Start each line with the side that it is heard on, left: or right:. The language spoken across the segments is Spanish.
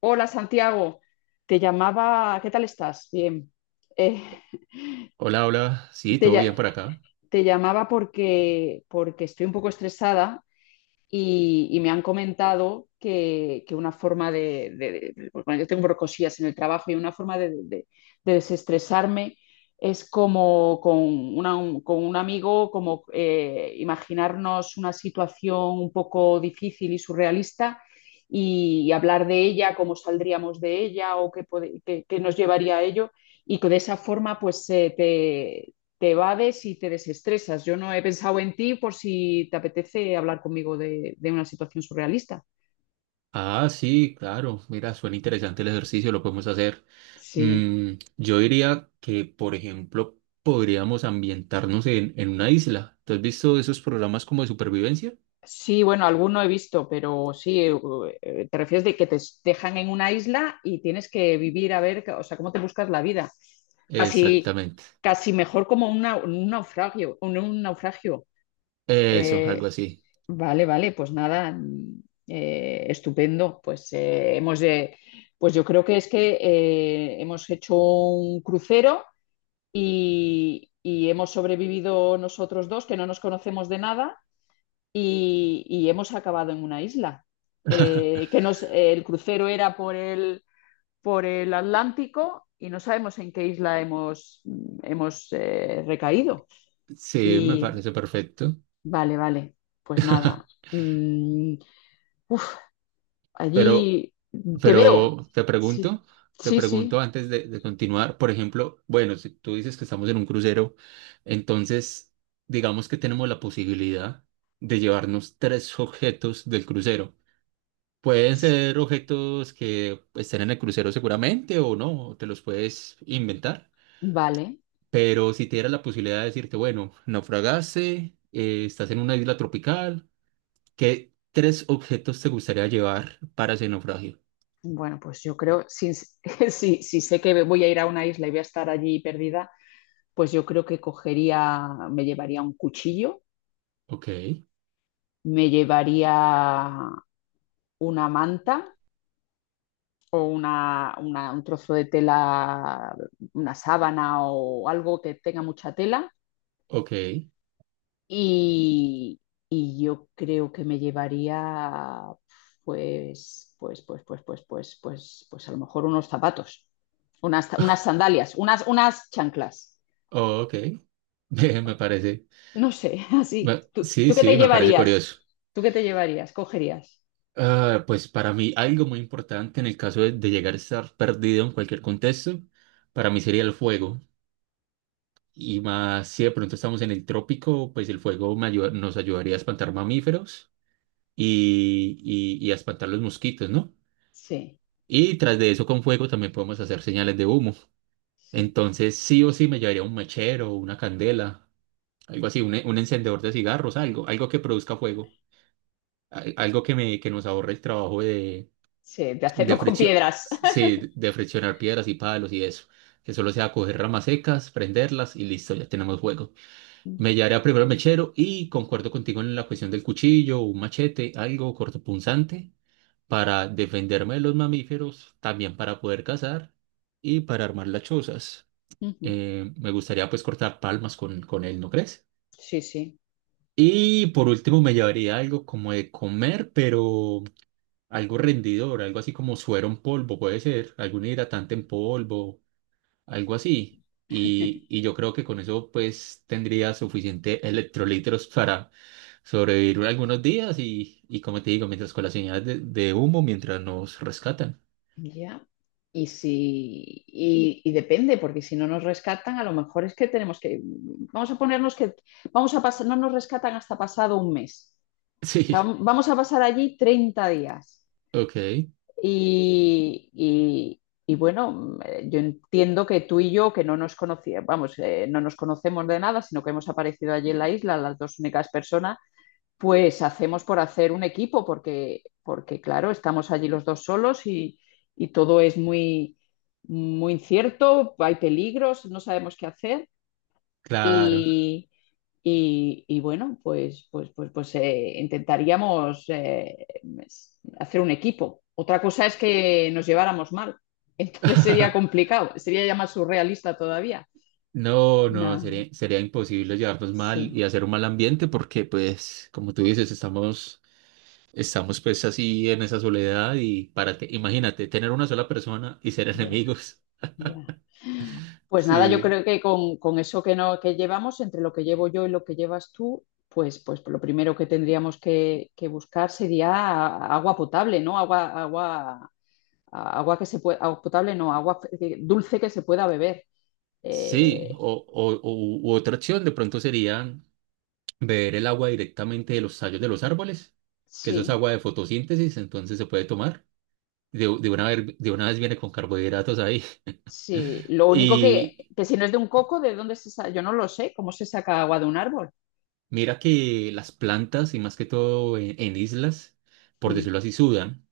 left: Hola Santiago, te llamaba. ¿Qué tal estás? Bien. Eh,
right: Hola, hola. Sí,
left: te,
right: todo
left: lla-
right: bien por acá.
left: te llamaba porque estoy un poco estresada y me han comentado que una forma bueno, yo tengo brocosillas en el trabajo y una forma de desestresarme es como con un amigo, como imaginarnos una situación un poco difícil y surrealista y hablar de ella, cómo saldríamos de ella o qué nos llevaría a ello. Y que de esa forma, pues, te evades y te desestresas. Yo no he pensado en ti por si te apetece hablar conmigo de una situación surrealista.
right: Ah, sí, claro. Mira, suena interesante el ejercicio, lo podemos hacer.
left: Sí.
right: Mm, yo diría que, por ejemplo, podríamos ambientarnos en una isla. ¿Tú has visto esos programas como de supervivencia?
left: Sí, bueno, alguno he visto, pero sí, te refieres de que te dejan en una isla y tienes que vivir a ver, o sea, cómo te buscas la vida. Casi,
right: Exactamente.
left: casi mejor como un naufragio, un naufragio.
right: Eso, algo
left: Eh,
right: así.
left: Vale, vale, pues nada, estupendo. Pues yo creo que es que hemos hecho un crucero y hemos sobrevivido nosotros dos, que no nos conocemos de nada, y hemos acabado en una isla. Eh, que nos, el crucero era por el Atlántico y no sabemos en qué isla hemos recaído.
right: Sí, me
left: Y
right: parece perfecto.
left: vale, vale, pues nada. Mm, uf,
right: Pero
left: Allí te veo.
right: Pero
left: Sí,
right: te
left: sí,
right: pregunto
left: sí.
right: antes de continuar, por ejemplo, bueno, si tú dices que estamos en un crucero, entonces digamos que tenemos la posibilidad de llevarnos tres objetos del crucero. Pueden ser objetos que estén en el crucero seguramente o no, o te los puedes inventar,
left: Vale.
right: pero si te diera la posibilidad de decirte, bueno, naufragaste, estás en una isla tropical, ¿qué tres objetos te gustaría llevar para ese naufragio?
left: Bueno, pues yo creo, si, si sé que voy a ir a una isla y voy a estar allí perdida, pues yo creo que cogería, me llevaría un cuchillo,
right: Ok,
left: me llevaría una manta o un trozo de tela, una sábana o algo que tenga mucha tela.
right: ok.
left: Y, y yo creo que me llevaría, pues a lo mejor unos zapatos, unas sandalias, unas chanclas.
right: Oh, ok, me parece,
left: No sé, así.
right: me-
left: ¿Tú,
right: sí,
left: tú qué te
right: sí, me parece
left: llevarías?
right: curioso.
left: ¿Tú qué te llevarías? ¿Cogerías?
right: Ah, pues para mí algo muy importante en el caso de llegar a estar perdido en cualquier contexto, para mí sería el fuego. Y más si de pronto estamos en el trópico, pues el fuego me ayuda- nos ayudaría a espantar mamíferos y, y a espantar los mosquitos, ¿no?
left: Sí,
right: Y tras de eso con fuego también podemos hacer señales de humo.
left: sí,
right: Entonces sí o sí me llevaría un mechero, una candela, algo así, un encendedor de cigarros, algo, algo que produzca fuego. Que nos ahorre el trabajo
left: sí, de
right: de
left: hacerlo con
right: fricción,
left: piedras.
right: sí, de friccionar piedras y palos y eso. Que solo sea coger ramas secas, prenderlas y listo, ya tenemos juego. Me llevaré primero al mechero y concuerdo contigo en la cuestión del cuchillo, un machete, algo cortopunzante para defenderme de los mamíferos, también para poder cazar y para armar las chozas.
left: Ujú.
right: Me gustaría pues cortar palmas con él, ¿no crees?
left: Sí, sí.
right: Y por último me llevaría algo como de comer, pero algo rendidor, algo así como suero en polvo, puede ser, algún hidratante en polvo, algo así. Y yo creo que con eso pues tendría suficiente electrolitos para sobrevivir algunos días y como te digo, mientras con las señales de humo, mientras nos rescatan.
left: Ya. Y depende, porque si no nos rescatan, a lo mejor es que tenemos que, vamos a ponernos que, vamos a pasar, no nos rescatan hasta pasado un mes. O sea,
right: Sí,
left: vamos a pasar allí 30 días.
right: ok,
left: Y, y- y bueno, yo entiendo que tú y yo, que no nos conocíamos, vamos, no nos conocemos de nada, sino que hemos aparecido allí en la isla, las dos únicas personas, pues hacemos por hacer un equipo, porque claro, estamos allí los dos solos y todo es muy, muy incierto, hay peligros, no sabemos qué hacer
right: claro.
left: y, y bueno, pues intentaríamos hacer un equipo. Otra cosa es que nos lleváramos mal, entonces sería complicado, sería ya más surrealista todavía.
right: No, no,
left: No,
right: sería, sería imposible llevarnos mal y
left: sí,
right: hacer un mal ambiente porque pues, como tú dices, estamos pues así en esa soledad y imagínate, tener una sola persona y ser
left: ya, yeah,
right: enemigos.
left: ya. Yeah. Pues nada, yo
right: Sí.
left: creo que con eso que, no, que llevamos, entre lo que llevo yo y lo que llevas tú, pues lo primero que tendríamos que buscar sería agua potable, ¿no? Agua que se puede, agua potable, no, agua dulce que se pueda beber.
right: Sí,
left: Eh,
right: o- u otra opción de pronto sería beber el agua directamente de los tallos de los árboles, que eso es
left: sí,
right: agua de fotosíntesis, entonces se puede tomar. De una vez, de una vez viene con carbohidratos ahí.
left: sí. Lo único que,
right: Y
left: que si no es de un coco, ¿de dónde se saca? Yo no lo sé, ¿cómo se saca agua de un árbol?
right: mira que las plantas, y más que todo en islas, por
left: Mm,
right: decirlo así, sudan.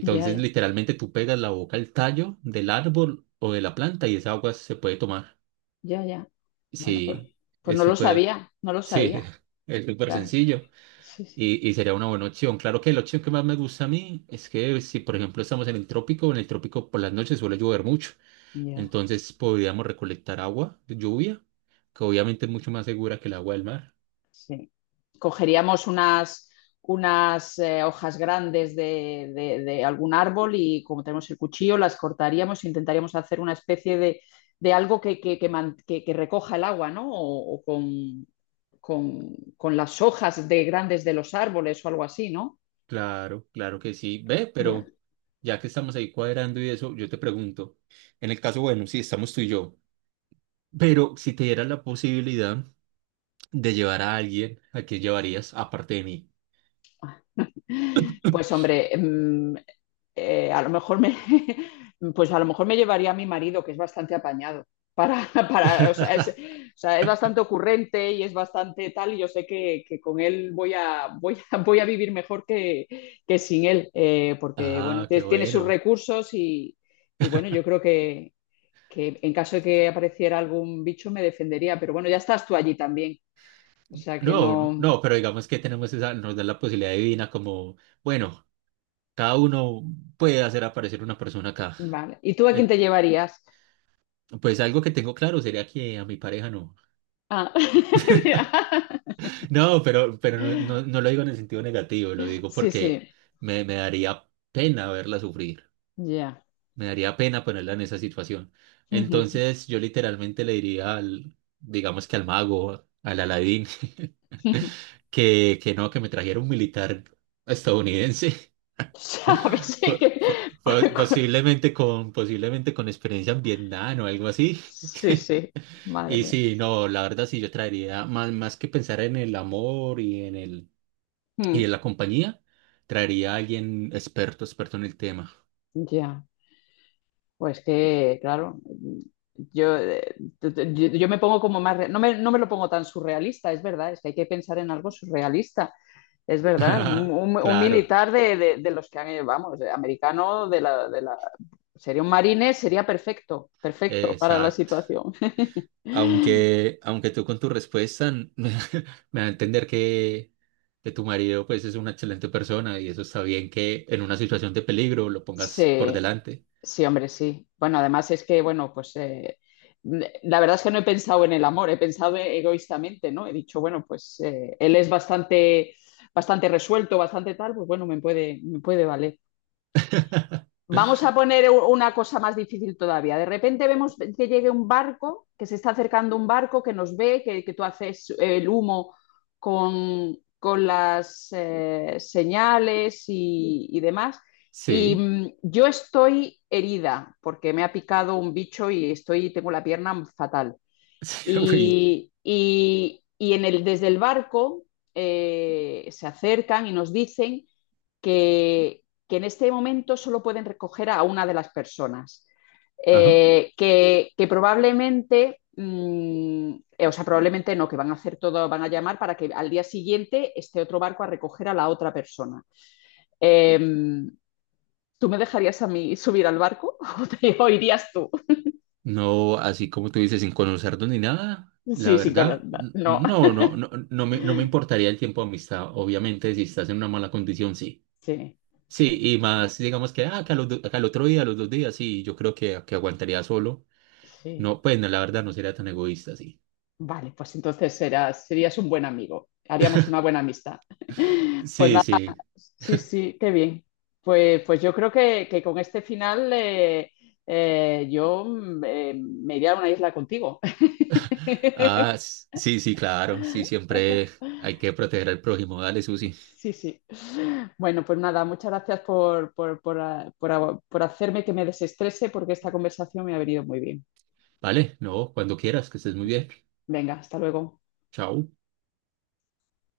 left: ya, ya,
right: literalmente tú pegas la boca al tallo del árbol o de la planta y esa agua se puede tomar.
left: ya, ya. Bueno, pues,
right: Sí,
left: pues
right: es
left: no lo
right: súper,
left: sabía, no lo
right: sí,
left: sabía.
right: es súper
left: Claro.
right: sencillo
left: Sí, sí.
right: y sería una buena opción. Claro que la opción que más me gusta a mí es que si, por ejemplo, estamos en el trópico por las noches suele llover mucho.
left: Ya.
right: Entonces podríamos recolectar agua de lluvia, que obviamente es mucho más segura que el agua del mar.
left: Sí. Cogeríamos unas hojas grandes de algún árbol y como tenemos el cuchillo, las cortaríamos e intentaríamos hacer una especie de algo que recoja el agua, ¿no? O con las hojas de grandes de los árboles o algo así, ¿no?
right: Claro, claro que sí. Ve,
left: Ya.
right: pero ya que estamos ahí cuadrando y eso, yo te pregunto, en el caso, bueno, si estamos tú y yo. Pero si te dieras la posibilidad de llevar a alguien, ¿a quién llevarías aparte de mí?
left: Pues hombre, a lo mejor me, pues a lo mejor me llevaría a mi marido, que es bastante apañado. Para, o sea, o sea, es bastante ocurrente y es bastante tal, y yo sé que con él voy a, voy a vivir mejor que sin él, porque bueno,
right: Ah, qué
left: tiene sus
right: bueno.
left: recursos y bueno, yo creo que en caso de que apareciera algún bicho me defendería, pero bueno, ya estás tú allí también, o sea que
right: No,
left: no,
right: no, pero digamos que tenemos esa, nos da la posibilidad divina como, bueno, cada uno puede hacer aparecer una persona acá.
left: vale. ¿Y tú a quién
right: Eh,
left: te llevarías?
right: Pues algo que tengo claro sería que a mi pareja no.
left: Ah, mira.
right: No, pero no, no lo digo en el sentido negativo, lo digo
left: Sí,
right: porque
left: sí,
right: me daría pena verla sufrir.
left: ya.
right: Me daría pena ponerla en esa situación.
left: Ujú.
right: Entonces yo literalmente le diría al, digamos que al mago, al Aladín, que no, que me trajera un militar estadounidense,
left: ¿Sabes?
right: po-
left: Cu-
right: po-
left: cu-
right: posiblemente posiblemente con experiencia en Vietnam o algo así.
left: Sí, sí, madre
right: Y
left: mía.
right: sí, no, la verdad sí, yo traería, más que pensar en el amor y
left: Mm,
right: en la compañía, traería a alguien experto, experto en el tema.
left: Ya, pues que, claro, yo, t- t- yo me pongo como más, no me lo pongo tan surrealista, es verdad, es que hay que pensar en algo surrealista, es verdad, un
right: Claro,
left: militar de los que han, vamos, americano, de la, sería un marine, sería perfecto, perfecto para la
right: exacto.
left: situación.
right: Aunque tú con tu respuesta n- me da a entender que tu marido pues es una excelente persona y eso está bien que en una situación de peligro lo pongas por
left: Sí,
right: delante.
left: sí, hombre, sí. Bueno, además es que, bueno, pues la verdad es que no he pensado en el amor, he pensado egoístamente, ¿no? He dicho, bueno, pues él es bastante, bastante resuelto, bastante tal, pues bueno, me puede valer. Vamos a poner una cosa más difícil todavía. De repente vemos que llegue un barco, que se está acercando un barco, que nos ve, que tú haces el humo con las señales y demás. Y
right: Sí,
left: yo estoy herida porque me ha picado un bicho y estoy, tengo la pierna fatal.
right: sí, uy,
left: Desde el barco se acercan y nos dicen que en este momento solo pueden recoger a una de las personas.
right: ajá.
left: O sea, probablemente no, que van a hacer todo, van a llamar para que al día siguiente esté otro barco a recoger a la otra persona. Eh, ¿Tú me dejarías a mí subir al barco o, o irías tú?
right: No, así como tú dices, sin conocernos ni nada, la
left: Sí, sí,
right: verdad,
left: con,
right: n-
left: no.
right: no, no, no, no me importaría el tiempo de amistad. Obviamente, si estás en una mala condición, sí.
left: Sí,
right: Sí,
left: sí,
right: y más, digamos que, ah, otro que al otro día, a los dos días, sí, yo creo que aguantaría solo. No,
left: sí.
right: pues no, la verdad no sería tan egoísta, sí.
left: Vale, pues entonces serías un buen amigo. Haríamos una buena amistad. Pues
right: Sí,
left: nada.
right: sí.
left: Sí, sí, qué bien. Pues yo creo que con este final yo me iría a una isla contigo.
right: Ah, s- sí, sí, claro. Sí, siempre hay que proteger al prójimo. Dale, Susi.
left: Sí, sí. Bueno, pues nada, muchas gracias por hacerme que me desestrese porque esta conversación me ha venido muy bien.
right: Vale, no, cuando quieras, que estés muy bien.
left: Venga, hasta luego.
right: Chao.